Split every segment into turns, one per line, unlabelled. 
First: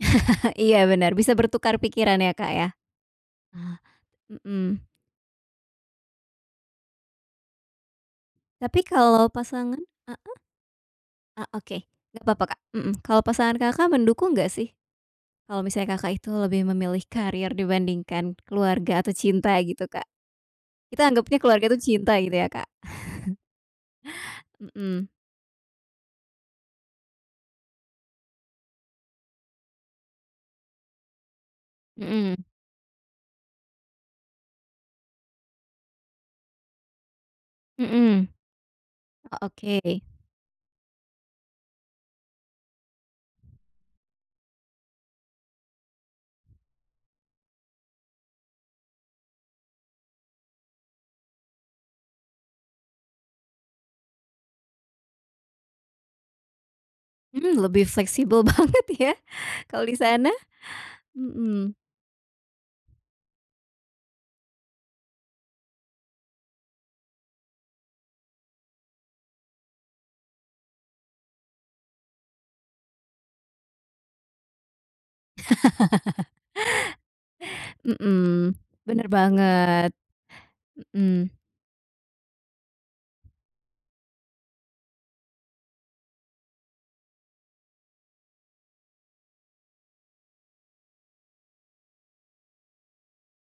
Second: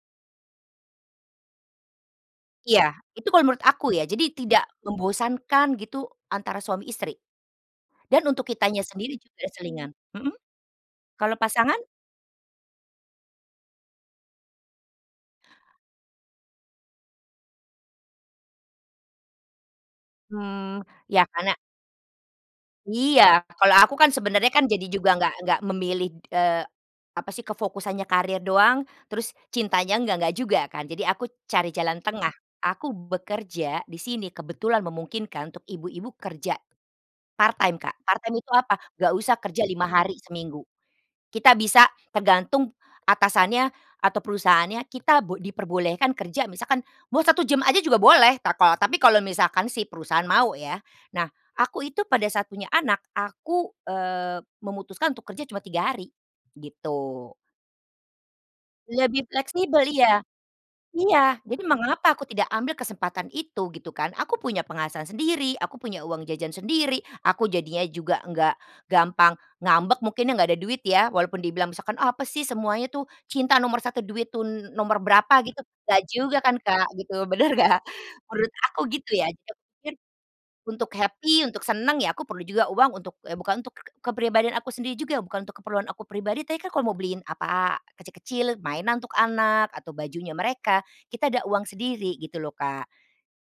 Iya bener. Bisa bertukar pikiran ya, Kak, ya.
Iya. Itu kalau menurut aku ya, jadi tidak
Mhm.
membosankan gitu antara suami-istri. Dan untuk
Tapi
kitanya sendiri
kalau
juga
pasangan
selingan.
heeh.
Mhm, kalau
Eee, oke
pasangan?
nggak apa-apa, Kak, mhm. Kalau pasangan Kakak mendukung enggak sih, kalau misalnya Kakak itu lebih memilih karir dibandingkan keluarga atau cinta gitu, Kak.
Mmm.
Kita
Iya
anggepnya
karena
keluarga itu cinta gitu ya, Kak.
Iya. Kalau aku kan sebenernya kan jadi
Mhm.
juga enggak enggak memilih, eee, apa sih, ke fokusannya karir doang terus cintanya, enggak enggak juga kan. Jadi aku cari jalan tengah.
Mhm.
Aku bekerja di sini kebetulan memungkinkan untuk ibu-ibu kerja, part time, Kak. Part
Mhm.
time itu apa? Enggak usah
Oh,
kerja 5
oke.
hari seminggu. Kita bisa tergantung atasannya atau perusahaannya, kita bo diperbolehkan kerja misalkan mau 1 jam saja juga boleh, tako tapi kalau misalkan si perusahaan mau ya. Nah, aku itu pada saat punya anak aku, eee, memutuskan untuk kerja cuma 3 hari, gitu.
Mmm, lebih fleksibel banget ya
Lebih fleksibel
kalau di
iya.
sana.
Iya, jadi
Mhm.
mengapa aku tidak ambil kesempatan itu gitu kan. Aku punya penghasilan sendiri, aku punya uang jajan sendiri, aku jadinya juga enggak gampang ngambek mungkin ya enggak ada duit ya. Walaupun dibilang misalkan, "Apa sih, semuanya tuh cinta nomor 1, duit tuh nomor berapa," gitu. Enggak juga kan, Kak, gitu, bener enggak? Menurut
Mhm.
aku
Bener
gitu ya,
banget,
[unintelligible] untuk
mmm.
happy, untuk seneng ya aku perlu juga uang untuk eee, bukan untuk kepribadian aku sendiri juga bukan untuk keperluan aku pribadi, tapi kan kalau mau beliin apa, kecil kecil mainan untuk anak, atau bajunya mereka, kita ada uang sendiri gitu loh, Kak.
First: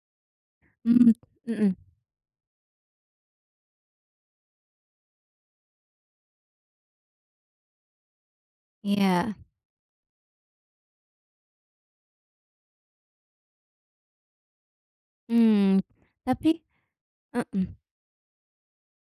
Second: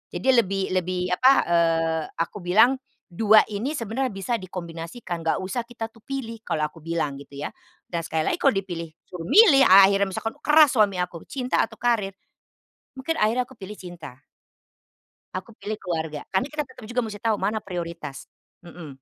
Jadi lebih
Mmm,
lebih apa,
mhm.
eee, aku bilang, 2 ini sebenarnya bisa dikombinasikan, enggak usah kita tuh pilih kalau aku bilang gitu ya. Dan sekali lagi kalau dipilih suruh
Iya.
milih akhirnya misalkan keras suami aku, cinta atau karir? Mungkin akhirnya aku pilih cinta. Aku pilih
Mmm.
keluarga. Karena
Tapi
kita tetap juga mesti tahu mana
Mhm.
prioritas, mhm.